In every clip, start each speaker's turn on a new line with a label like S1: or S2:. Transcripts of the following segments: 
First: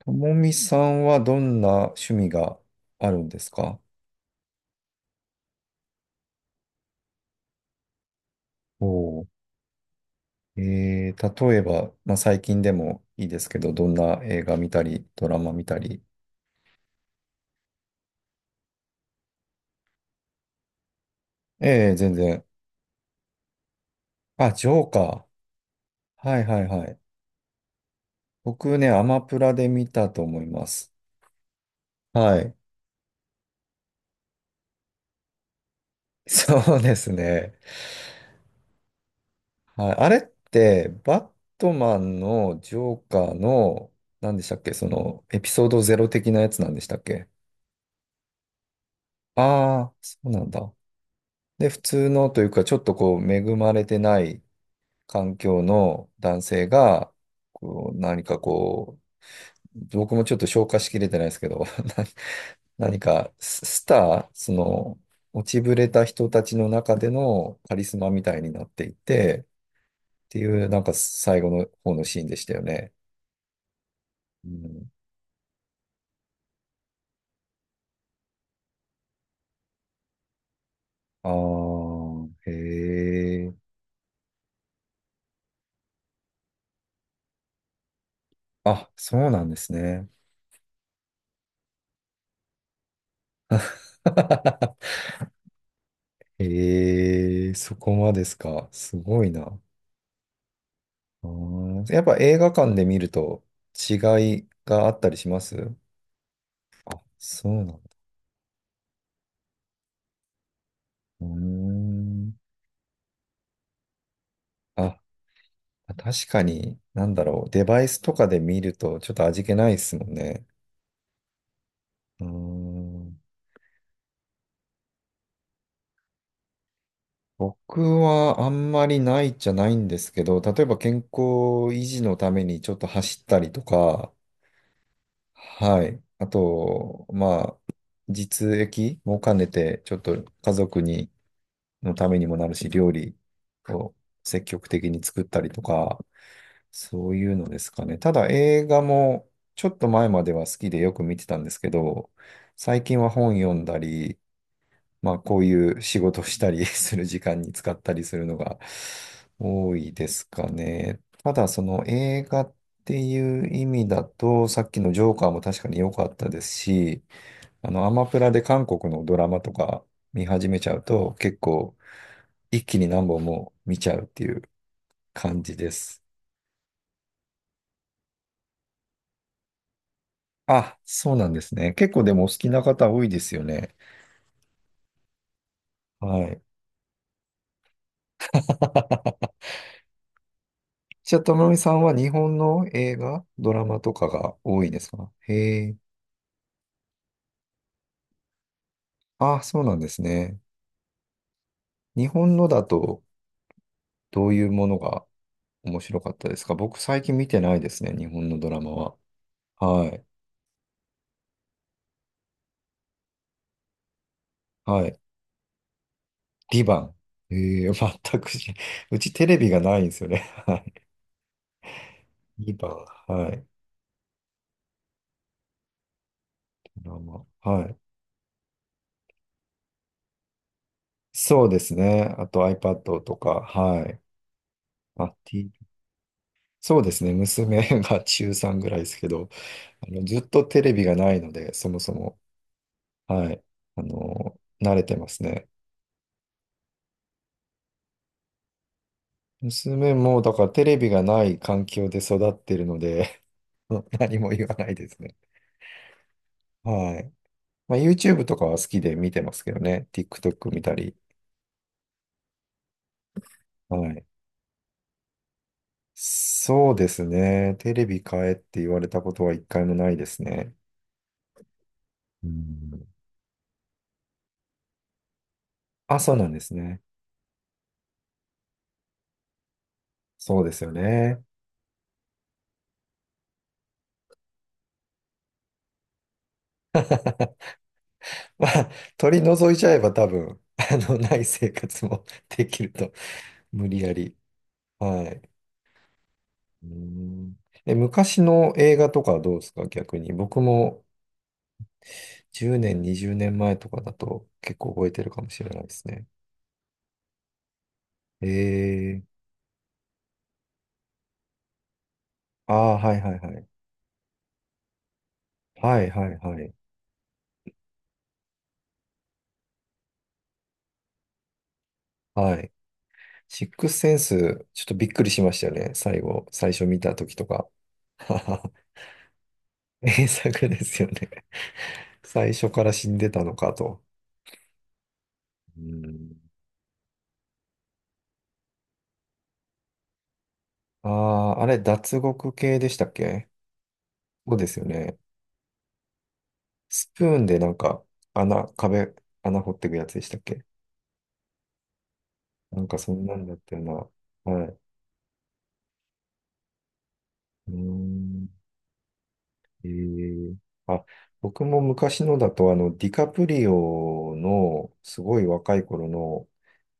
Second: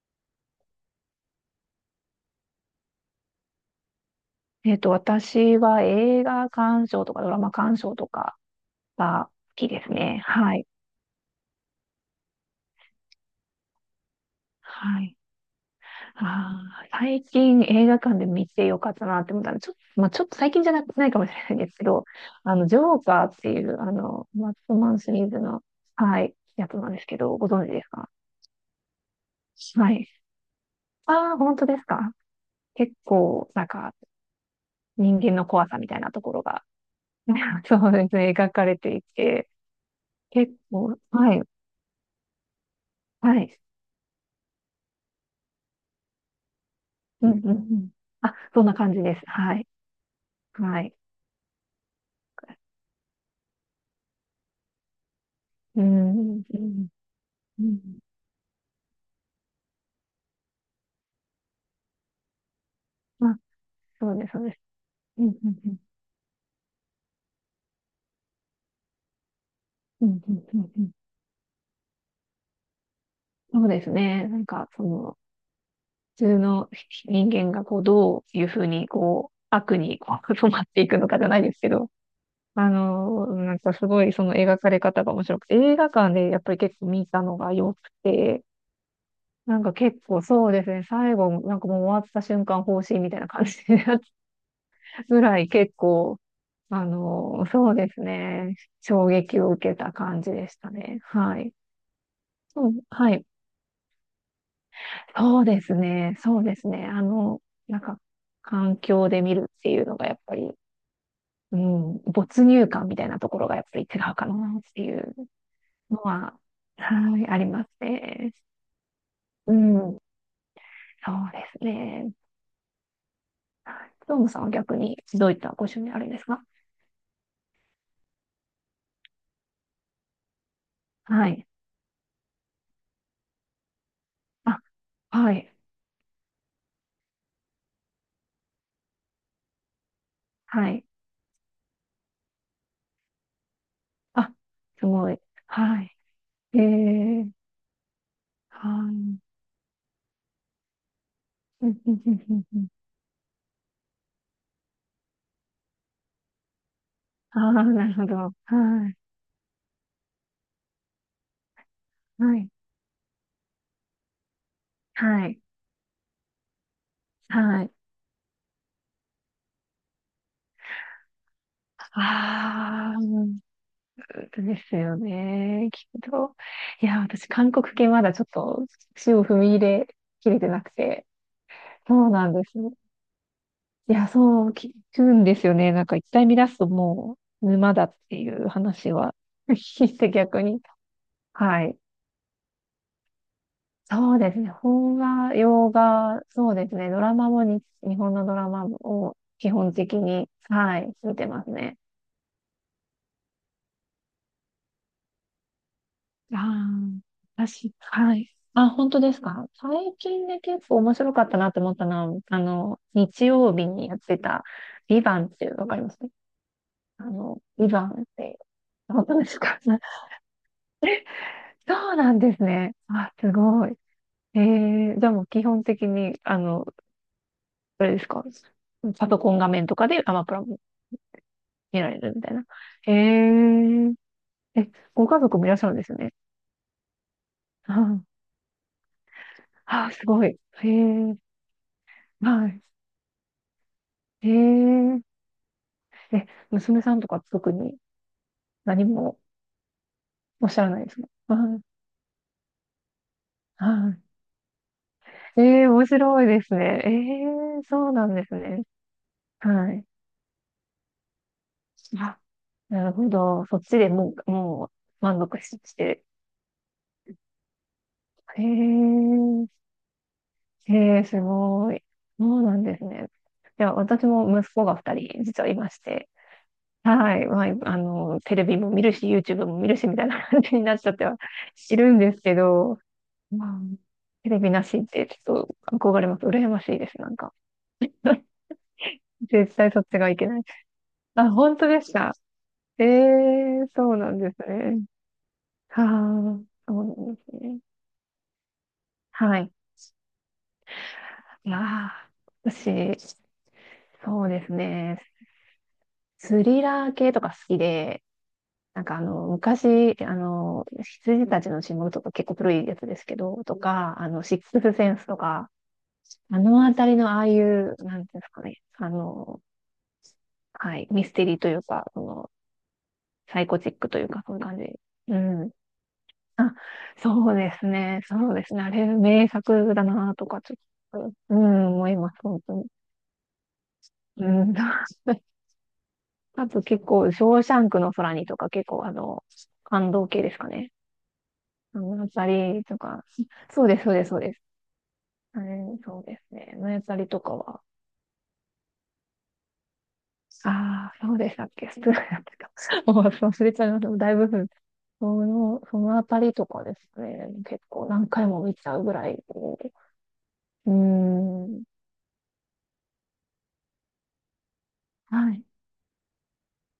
S1: ともみさんはどんな趣味があるんですか？
S2: 私は映画鑑賞とかドラマ鑑賞とか
S1: お
S2: が
S1: ー。
S2: 好きですね。はい。
S1: 例えば、まあ、最近でもいいですけど、どんな映画見た
S2: は
S1: り、
S2: い。
S1: ドラマ見たり。
S2: 最近映画館で見てよかったなって思ったの。ちょっと、まあ、ちょっと最近じゃな、ないかもしれないんですけ
S1: ええ、
S2: ど、
S1: 全然。
S2: あの、ジョーカーっていう、あの、マ
S1: あ、
S2: ッ
S1: ジ
S2: ト
S1: ョー
S2: マンシリ
S1: カ
S2: ーズの、は
S1: ー。
S2: い、
S1: はいはい
S2: やつ
S1: は
S2: なん
S1: い。
S2: ですけど、ご存知ですか？
S1: 僕ね、アマプラで見
S2: は
S1: た
S2: い。
S1: と思います。
S2: ああ、本当ですか？
S1: はい。
S2: 結構、なんか、人間の怖さみたいなと ころが、
S1: そうですね。
S2: そうですね、描かれていて、
S1: はい。あれっ
S2: 結
S1: て、
S2: 構、
S1: バッ
S2: はい、
S1: トマンのジョーカー
S2: はい。
S1: の、何でしたっけ？その、エピソードゼロ的なやつなんでしたっけ？
S2: うんうんうん。あ、そんな感じです。はい。
S1: ああー、そうなんだ。
S2: はい。
S1: で、普通のというか、ちょっとこう、恵まれてない環境
S2: う
S1: の
S2: ん、
S1: 男
S2: う
S1: 性
S2: ん、
S1: が、
S2: う
S1: こう、
S2: ん。
S1: 何かこう、僕もちょっと消化しきれてないですけど、何か
S2: まあ、
S1: ススタ
S2: そうで
S1: ー、
S2: す、そう
S1: そ
S2: です。
S1: の、
S2: うん、う
S1: 落
S2: ん、
S1: ち
S2: う
S1: ぶ
S2: ん、
S1: れた人たちの中でのカリスマみたいになっていて、
S2: うん、
S1: っ
S2: う
S1: て
S2: ん、う
S1: いう、
S2: ん
S1: な
S2: う
S1: ん
S2: ん。
S1: か最後の方のシーンでしたよね。
S2: そうですね。なん
S1: う
S2: か、そ
S1: ん、
S2: の、普通の人間が、こう、どういうふうに、こう、悪に、こう 染まっていくのかじゃないですけ
S1: あ
S2: ど、
S1: あ、へ
S2: あの、なん
S1: え。
S2: か、すごい、その描かれ方が面白くて、映画館で、やっぱり結構見たのが良くて、
S1: あ、そうなんで
S2: なん
S1: す
S2: か結
S1: ね。
S2: 構そうですね、最後、なんかもう終わった瞬間、方針みたいな感じで、ぐらい結構、あの、
S1: へえ、
S2: そう
S1: そ
S2: で
S1: こ
S2: す
S1: までです
S2: ね。
S1: か。す
S2: 衝
S1: ごい
S2: 撃を
S1: な。
S2: 受けた感じでしたね。
S1: う
S2: はい。
S1: ーん、やっぱ映画
S2: う
S1: 館
S2: ん、
S1: で見る
S2: はい。
S1: と違いがあったりしま
S2: そう
S1: す？
S2: ですね。そうですね。あの、
S1: そうなんだ。
S2: なんか、環境で見るっていうのがやっぱり、
S1: うー
S2: うん、
S1: ん。
S2: 没入感みたいなところがやっぱり違うかなってい
S1: あ、
S2: うの
S1: 確
S2: は、
S1: かに、なん
S2: は
S1: だ
S2: い、あ
S1: ろ
S2: り
S1: う。デ
S2: ます
S1: バイスとか
S2: ね。
S1: で見るとちょっと味
S2: う
S1: 気ないです
S2: ん、
S1: もんね。
S2: そうですね。
S1: うーん。
S2: はい。どうもさんは逆にどういったご趣味あるんですか？
S1: 僕はあんまりないじゃないんですけど、例えば健康
S2: はい。
S1: 維持のためにちょっと走ったりとか、
S2: あ、はい。
S1: はい。あと、まあ、実益も兼ねて、ちょっと家
S2: は
S1: 族
S2: い。
S1: にのためにもなるし、料理を
S2: あ、
S1: 積極
S2: す
S1: 的に
S2: ごい。
S1: 作ったりと
S2: はい。
S1: か、
S2: え
S1: そう
S2: え、
S1: いうのですかね。ただ映
S2: はい。
S1: 画
S2: うん
S1: もちょっと前までは好きでよく見てたんです
S2: う
S1: け
S2: んうん
S1: ど、
S2: うん。
S1: 最近は本読んだり、まあこういう仕事したり する時
S2: あ
S1: 間に
S2: あ、
S1: 使っ
S2: な
S1: た
S2: る
S1: り
S2: ほ
S1: す
S2: ど。
S1: るのが
S2: はい。
S1: 多いですかね。ただその映
S2: は
S1: 画
S2: い。
S1: っていう意味だと、さっきのジョー
S2: は
S1: カーも
S2: い。
S1: 確かに良かったですし、
S2: は
S1: あ
S2: い。
S1: のアマプラで韓国のドラマとか見始めちゃうと結構一気に
S2: ああ、
S1: 何本
S2: うん、
S1: も見ちゃうっていう
S2: そうですよ
S1: 感じ
S2: ね。
S1: で
S2: きっ
S1: す。
S2: と。いや、私、韓国系まだちょっと足を踏み入れきれてなく
S1: あ、
S2: て。
S1: そうなんですね。結
S2: そ
S1: 構
S2: う
S1: でも
S2: な
S1: お好
S2: んで
S1: き
S2: す。い
S1: な方多いですよね。
S2: や、そう聞くんですよね。なんか一回
S1: は
S2: 見
S1: い。
S2: 出すともう沼だっていう話は 聞いて逆に。
S1: じゃあ、ともみ
S2: は
S1: さ
S2: い。
S1: んは日本の映画、ドラマとか
S2: そうで
S1: が
S2: すね。
S1: 多いです
S2: 邦
S1: か？
S2: 画、
S1: へ
S2: 洋
S1: え。
S2: 画、そうですね。ドラマもに、日本のドラマを
S1: あ、
S2: 基
S1: そう
S2: 本
S1: なんで
S2: 的
S1: す
S2: に、
S1: ね。
S2: はい、見てますね。
S1: 日本のだとどういうものが面白かったですか？僕最
S2: あ
S1: 近見て
S2: あ、
S1: ないで
S2: 私、
S1: すね、日
S2: は
S1: 本
S2: い。
S1: のドラ
S2: あ、
S1: マ
S2: 本
S1: は。
S2: 当ですか？最
S1: はい。
S2: 近で結構面白かったなって思ったのは、あの、日曜日にやってた、
S1: はい。
S2: ビバンっていう、わかります？
S1: リバン。
S2: あの、
S1: え
S2: ビ
S1: え、
S2: バンっ
S1: 全く
S2: て、
S1: し、う
S2: 本
S1: ち
S2: 当で
S1: テレ
S2: す
S1: ビ
S2: か？
S1: がないんですよ ね。はい。
S2: そうなんです
S1: リバ
S2: ね。
S1: ン。
S2: あ、
S1: は
S2: す
S1: い。
S2: ごい。えじゃあもう基本的に、あの、
S1: ドラマ。はい。
S2: あれですか？パソコン画面とかでアマプラ
S1: そうです
S2: 見られる
S1: ね。
S2: み
S1: あ
S2: たい
S1: と
S2: な。へ
S1: iPad とか、は
S2: え。
S1: い。
S2: え、
S1: ま
S2: ご
S1: あ、
S2: 家族もい
S1: T、
S2: らっしゃるんですよね。
S1: そうですね。娘が
S2: あ
S1: 中3ぐらいですけど、あ
S2: あ、
S1: の、
S2: す
S1: ずっ
S2: ごい。
S1: とテ
S2: へ
S1: レビがな
S2: え。
S1: いので、そもそも、
S2: はい。
S1: はい。あ
S2: へ
S1: の、慣れて
S2: え。
S1: ますね。
S2: え、娘さんとか特に何も
S1: 娘も、だか
S2: お
S1: ら
S2: っしゃ
S1: テ
S2: ら
S1: レ
S2: ない
S1: ビ
S2: です
S1: がな
S2: か？
S1: い
S2: はい。
S1: 環境で育ってるので、
S2: は
S1: 何も言わないですね。
S2: い。ええ、面白いですね。え
S1: はい。
S2: え、
S1: まあ、
S2: そうなんで
S1: YouTube
S2: す
S1: とかは
S2: ね。
S1: 好きで見てますけど
S2: はい。
S1: ね。TikTok 見たり。
S2: あ、なるほど。そっ
S1: は
S2: ちで
S1: い。
S2: もう、もう満足し、して。
S1: そうですね。テレビ買えっ
S2: へ
S1: て言われたことは一
S2: え。
S1: 回もないですね。
S2: へえ、すごい。
S1: う
S2: そうなんです
S1: ん。
S2: ね。いや、私も息子が二人実はいまし
S1: あ、
S2: て、
S1: そうなんですね。
S2: はい。まあ、あの、テレビも見るし、YouTube も見るし、みたいな
S1: そ
S2: 感
S1: うで
S2: じに
S1: すよ
S2: なっちゃっては
S1: ね。
S2: いるんですけど、まあ、テレビなしってちょっと憧れます。羨ましいです、なんか。
S1: まあ、取り除い
S2: 絶
S1: ち
S2: 対
S1: ゃえ
S2: そっ
S1: ば
S2: ち
S1: 多
S2: がいけな
S1: 分、
S2: い。
S1: あの、ない
S2: あ、
S1: 生
S2: 本当で
S1: 活
S2: す
S1: も
S2: か。
S1: できる
S2: え
S1: と、
S2: え、
S1: 無理や
S2: そうな
S1: り。
S2: んですね。
S1: はい。
S2: はあ、
S1: う
S2: そうなんで
S1: ん。
S2: すね。
S1: え、昔の映画とかはど
S2: は
S1: うです
S2: い。
S1: か逆に。僕も
S2: いやー、
S1: 10年、20
S2: 私、
S1: 年前とかだと
S2: そうです
S1: 結構覚え
S2: ね。
S1: てるかもしれないですね。
S2: スリラー系とか好きで、なんかあ
S1: えー、
S2: の、昔、あの、羊たちの沈黙とか結構古い
S1: あ
S2: や
S1: あ
S2: つ
S1: ー、は
S2: で
S1: い
S2: す
S1: は
S2: け
S1: いは
S2: ど、
S1: い。
S2: とか、あの、シックスセンスとか、
S1: はいはい
S2: あ
S1: はい。
S2: のあたりのああいう、なんていうんですかね、あの、はい、ミステリーというか、その、
S1: はい。
S2: サ
S1: シ
S2: イ
S1: ッ
S2: コ
S1: ク
S2: チ
S1: ス
S2: ック
S1: セ
S2: と
S1: ン
S2: いうか、そういう
S1: ス、
S2: 感
S1: ちょっ
S2: じ。
S1: とびっくり
S2: う
S1: しました
S2: ん。
S1: よね。最後、最初見た時と
S2: そう
S1: か。
S2: ですね、そうで すね、あれ、名作だ
S1: 名
S2: なとか、
S1: 作
S2: ちょ
S1: で
S2: っ
S1: すよね。
S2: と、うん、思い ます、
S1: 最
S2: 本
S1: 初
S2: 当
S1: か
S2: に。
S1: ら死んでたのかと。
S2: うん。
S1: うん。
S2: あと結構、ショーシャンクの空にとか、結構、あの、感動系ですかね。
S1: ああ、あれ、
S2: あ
S1: 脱
S2: のあた
S1: 獄系
S2: り
S1: でし
S2: と
S1: たっ
S2: か、
S1: け？
S2: そうです、そうです、そう
S1: そ
S2: で
S1: う
S2: す。
S1: ですよね。
S2: うん、そうですね。のや
S1: ス
S2: た
S1: プ
S2: り
S1: ー
S2: と
S1: ン
S2: か
S1: でなん
S2: は。
S1: か、穴、壁、穴掘っていくやつでしたっけ？
S2: ああ、そうでしたっけ？スプーンやってた。
S1: なんかそ
S2: も
S1: ん
S2: う
S1: なんだっ
S2: 忘れ
S1: た
S2: ち
S1: よ
S2: ゃいました。だいぶ、
S1: うな。はい。
S2: その、そのあたりとかですね。
S1: うー
S2: 結構何回
S1: ん。
S2: も見ちゃうぐらい。
S1: えー。
S2: うー
S1: あ、僕も
S2: ん。
S1: 昔のだと、あの、ディカプリオの、すごい
S2: はい。
S1: 若い頃の、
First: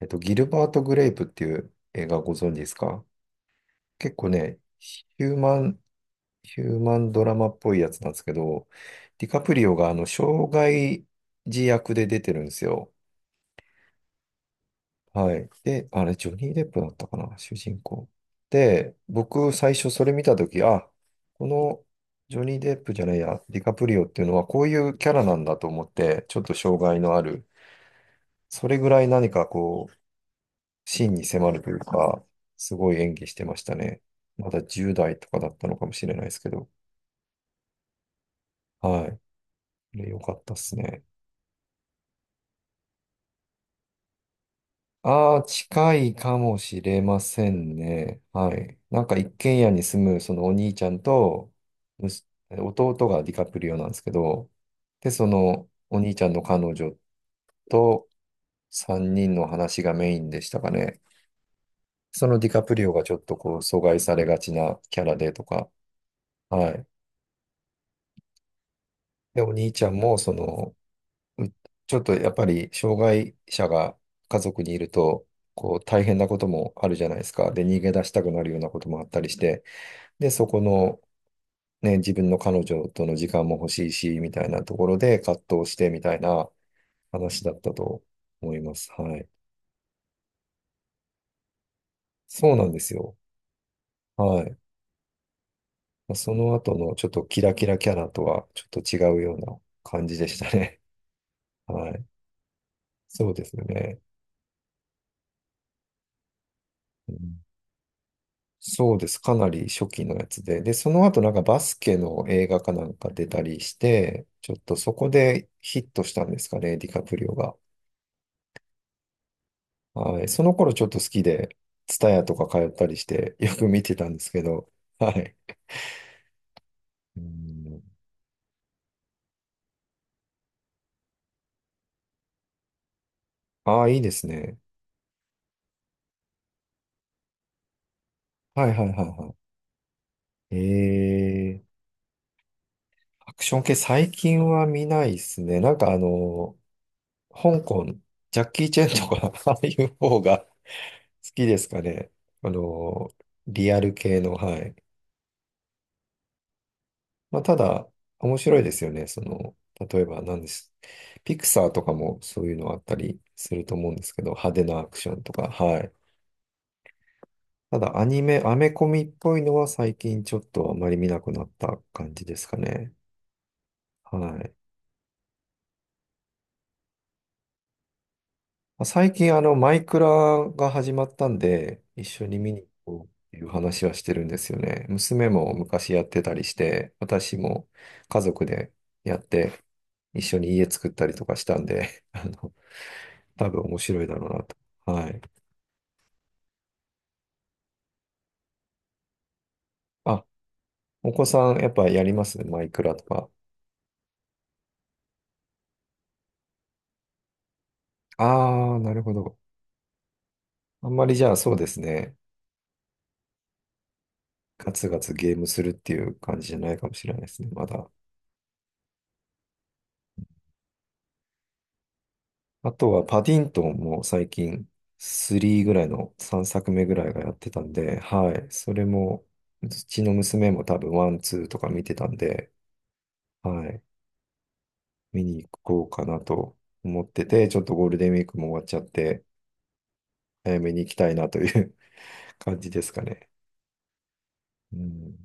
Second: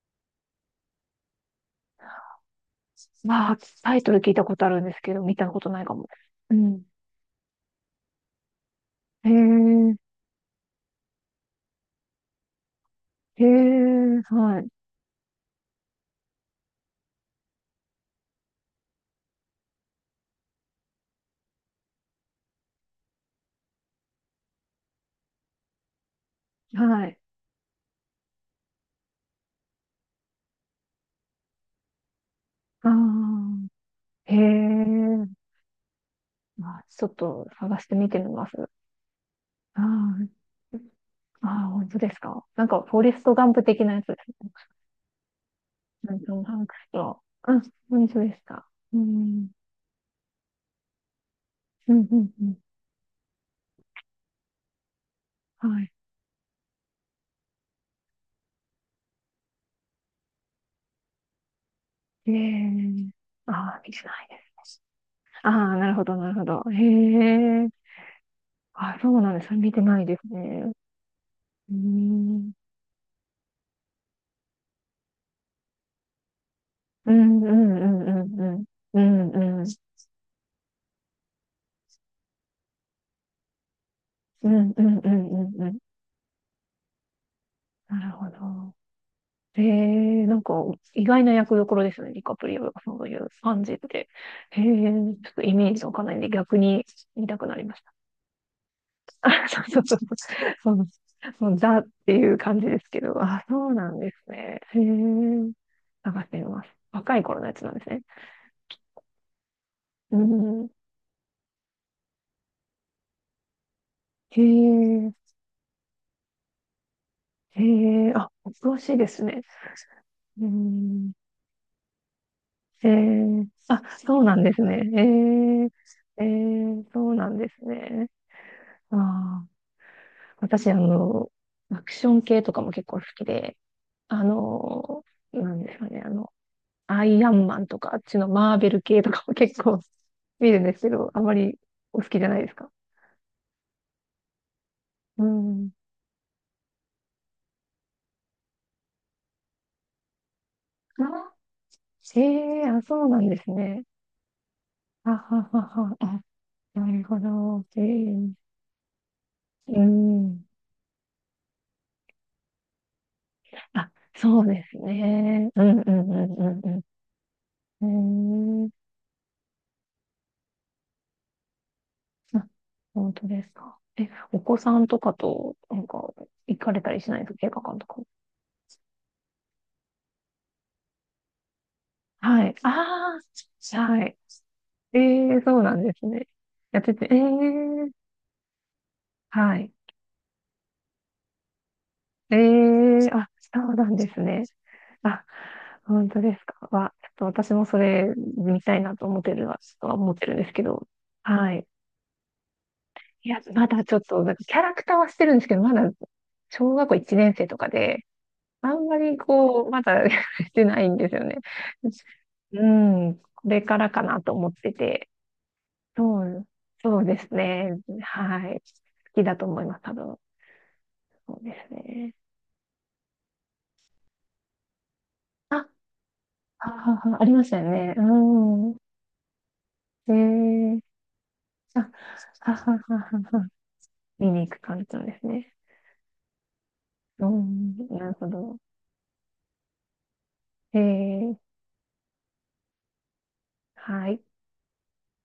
S1: ギルバート・グレイプっていう映画ご存知ですか？
S2: まあ、タイト
S1: 結
S2: ル
S1: 構
S2: 聞いたこ
S1: ね、
S2: とあるんですけど、
S1: ヒュ
S2: 見
S1: ー
S2: た
S1: マ
S2: ことな
S1: ン
S2: いかも。う
S1: ヒュー
S2: ん。
S1: マンドラマっぽいやつなんですけど、ディ
S2: へえ、
S1: カプリオがあの、障害児役で出てるんですよ。
S2: へえ、は
S1: はい。で、あれ、ジョニー・デップだったかな、主人公。で、僕、最初それ見たとき、あ、このジョニー・デップじゃないや、ディカプリオっていうのはこういうキャラなんだと思って、ちょっと
S2: い、
S1: 障害
S2: は
S1: の
S2: い。
S1: ある、それぐらい何かこう、芯に迫るというか、す
S2: あ
S1: ごい演技してまし
S2: あ、
S1: たね。
S2: へ
S1: まだ10代
S2: え。
S1: とかだったのかもしれないですけど、
S2: まあ、ちょっと探してみてみます。
S1: はい。これ良
S2: はい。
S1: かったっすね。
S2: ああ、本当ですか。なんか、フォレストガンプ的なやつですね。
S1: ああ、近
S2: な
S1: い
S2: んかト
S1: か
S2: ムハ
S1: も
S2: ンク
S1: し
S2: ス
S1: れま
S2: と。
S1: せ
S2: あ、
S1: ん
S2: 本当
S1: ね。
S2: です
S1: は
S2: か。
S1: い。
S2: う
S1: なんか一
S2: ん。
S1: 軒家に住むそのお兄ちゃんと、
S2: うん、うん、うん。
S1: 弟がディカプリオなんですけど、で、そ
S2: は
S1: の
S2: い。
S1: お兄ちゃんの彼女と3人の話がメインでしたかね。そ
S2: え
S1: のディカプリオが
S2: え。
S1: ちょっと
S2: あ
S1: こう阻
S2: あ、見
S1: 害
S2: て
S1: さ
S2: な
S1: れ
S2: い
S1: が
S2: で
S1: ち
S2: す。
S1: なキャラでと
S2: あ
S1: か、
S2: あ、なるほど、なるほど。
S1: はい。
S2: へえ。あ、そうなん
S1: で、
S2: で
S1: お
S2: すね。
S1: 兄
S2: 見て
S1: ちゃん
S2: ない
S1: も
S2: で
S1: そ
S2: すね。
S1: の、う
S2: う
S1: ちょっとやっぱ
S2: ん。
S1: り障害者が家族にいると、こう大変なこともあるじゃ
S2: う
S1: ないです
S2: ん、う
S1: か。で、逃げ出
S2: ん、
S1: し
S2: う
S1: たく
S2: ん、うん、
S1: なる
S2: う
S1: よう
S2: ん。
S1: なこと
S2: う
S1: もあったりし
S2: ん、
S1: て、
S2: うん。
S1: で、そこの、ね、自分の彼女との時間も欲しいし、みた
S2: う
S1: いな
S2: ん、
S1: と
S2: う
S1: こ
S2: ん、
S1: ろ
S2: うん、う
S1: で葛
S2: ん、う
S1: 藤し
S2: ん。
S1: てみたいな話だった
S2: な
S1: と
S2: るほ
S1: 思いま
S2: ど。
S1: す。はい。
S2: ええ、なんか意外な役どころですね、ディカプ
S1: そう
S2: リ
S1: なん
S2: オが
S1: です
S2: そう
S1: よ。
S2: いう感じって。
S1: はい。
S2: ええ、ちょっとイメージわかん
S1: ま
S2: な
S1: あ
S2: いんで
S1: その
S2: 逆
S1: 後
S2: に
S1: のちょっと
S2: 見た
S1: キ
S2: く
S1: ラ
S2: な
S1: キ
S2: りま
S1: ラ
S2: し
S1: キ
S2: た。
S1: ャラとはちょっと違うような
S2: そうそうそう。
S1: 感じでした
S2: そ
S1: ね。
S2: の、その ザっ
S1: はい。
S2: ていう感じですけど、
S1: そうで
S2: あ、
S1: す
S2: そうな
S1: ね。
S2: んですね。へえ。探してみます。
S1: う
S2: 若い頃
S1: ん
S2: のやつなんですね。
S1: そうです。かなり初期の
S2: う
S1: やつで。
S2: ん。
S1: で、その後なんかバスケの映画かなんか出たりして、
S2: へ
S1: ちょっとそこ
S2: え、
S1: でヒットしたんですかね、ディカプリオが。
S2: へえ、あ、恐ろしいですね。
S1: はい。そ
S2: う
S1: の頃ちょっと好
S2: ん。
S1: きで、ツタヤとか通った
S2: へ
S1: りして、
S2: え、
S1: よく
S2: あ、
S1: 見てたんで
S2: そう
S1: す
S2: な
S1: け
S2: んです
S1: ど、
S2: ね。
S1: はい。
S2: へえ、へえ、そう
S1: う
S2: なんです
S1: ん。
S2: ね。ああ。私、あの、アクション系とかも結構好きで、
S1: ああ、いいで
S2: あ
S1: すね。
S2: の、なんですかね、あの、アイアンマンとか、あっちのマー
S1: は
S2: ベ
S1: い
S2: ル
S1: はい
S2: 系
S1: はい
S2: とか
S1: は
S2: も結構 見
S1: い。
S2: るんですけど、あまりお好きじゃないですか？
S1: アクション系最近は見ないで
S2: う
S1: すね。
S2: ん。
S1: なんかあの、香港、ジャッキー・チェンとか、ああいう方が好
S2: あ、
S1: きですかね。
S2: え
S1: あ
S2: え、あ、そう
S1: の、
S2: なんです
S1: リア
S2: ね。
S1: ル系の、はい。
S2: あははは、あ、なるほ
S1: まあ、た
S2: ど。え
S1: だ、
S2: え、
S1: 面白いですよね。その、
S2: う
S1: 例えば何
S2: ん。
S1: です。ピクサーとかもそういうのあったりすると思う
S2: あ、
S1: んですけど、
S2: そう
S1: 派手
S2: です
S1: なアクションとか、
S2: ね。う
S1: は
S2: んう
S1: い。
S2: んうんうん
S1: た
S2: う
S1: だアニメ、ア
S2: ん。う
S1: メ
S2: ん。
S1: コミっぽいのは最近ちょっとあまり見なくなった感じで
S2: あ、
S1: すかね。
S2: 本当ですか。え、
S1: は
S2: お
S1: い。
S2: 子さんとかと、なんか、行かれたりしないですか？映画館とか。
S1: まあ最近あの、マイクラが始まったんで、一緒に
S2: は
S1: 見
S2: い。
S1: に行こうっ
S2: あ
S1: ていう
S2: あ、
S1: 話はし
S2: は
S1: て
S2: い。
S1: るんですよね。
S2: え
S1: 娘
S2: え、
S1: も
S2: そうなんで
S1: 昔やっ
S2: す
S1: て
S2: ね。
S1: たりし
S2: やっ
S1: て、
S2: てて、ええ、
S1: 私も家族でやって、
S2: はい。
S1: 一緒に家作ったりとかしたんで、あ
S2: え
S1: の、
S2: え、あ、
S1: 多
S2: そ
S1: 分
S2: う
S1: 面
S2: なん
S1: 白い
S2: で
S1: だ
S2: す
S1: ろう
S2: ね。
S1: なと。はい。
S2: あ、本当ですか。わ、ちょっと私もそれ見たいなと思ってるは、ちょっとは思っ
S1: あ、
S2: てるんですけど。
S1: お子さ
S2: は
S1: んや
S2: い。
S1: っぱやりますマイクラとか？
S2: いや、まだちょっと、なんかキャラクターはしてるんですけど、まだ小学校1年生とかで、あ
S1: ああ、
S2: ん
S1: な
S2: ま
S1: るほ
S2: り
S1: ど。
S2: こう、まだ してな
S1: あ
S2: い
S1: ん
S2: ん
S1: ま
S2: で
S1: り
S2: すよ
S1: じゃあ
S2: ね。
S1: そうですね。
S2: うん、これからかなと思っ
S1: ガ
S2: て
S1: ツガ
S2: て。
S1: ツゲームするっていう
S2: そ
S1: 感
S2: う、
S1: じじゃないかも
S2: そう
S1: しれな
S2: で
S1: いで
S2: す
S1: すね、ま
S2: ね。
S1: だ。
S2: はい。好きだと思います、多分。そうですね。
S1: あとはパディントンも最近3
S2: あ、
S1: ぐらいの3
S2: は
S1: 作目ぐ
S2: は
S1: らい
S2: は、
S1: が
S2: あ
S1: や
S2: り
S1: っ
S2: ま
S1: て
S2: した
S1: た
S2: よ
S1: ん
S2: ね。
S1: で、はい。そ
S2: う
S1: れも、うちの娘も
S2: ん。え
S1: 多
S2: ー、
S1: 分ワン、ツーとか見
S2: あ、
S1: てたんで、
S2: ははははは。
S1: はい。
S2: 見に行く感じなんで
S1: 見
S2: す
S1: に行
S2: ね。
S1: こうかなと思って
S2: う
S1: て、ちょっと
S2: ん、
S1: ゴール
S2: な
S1: デン
S2: る
S1: ウィー
S2: ほ
S1: クも終
S2: ど。
S1: わっちゃって、早め
S2: え
S1: に行きたいなと
S2: ー、
S1: いう 感じですかね。
S2: はい。
S1: うん。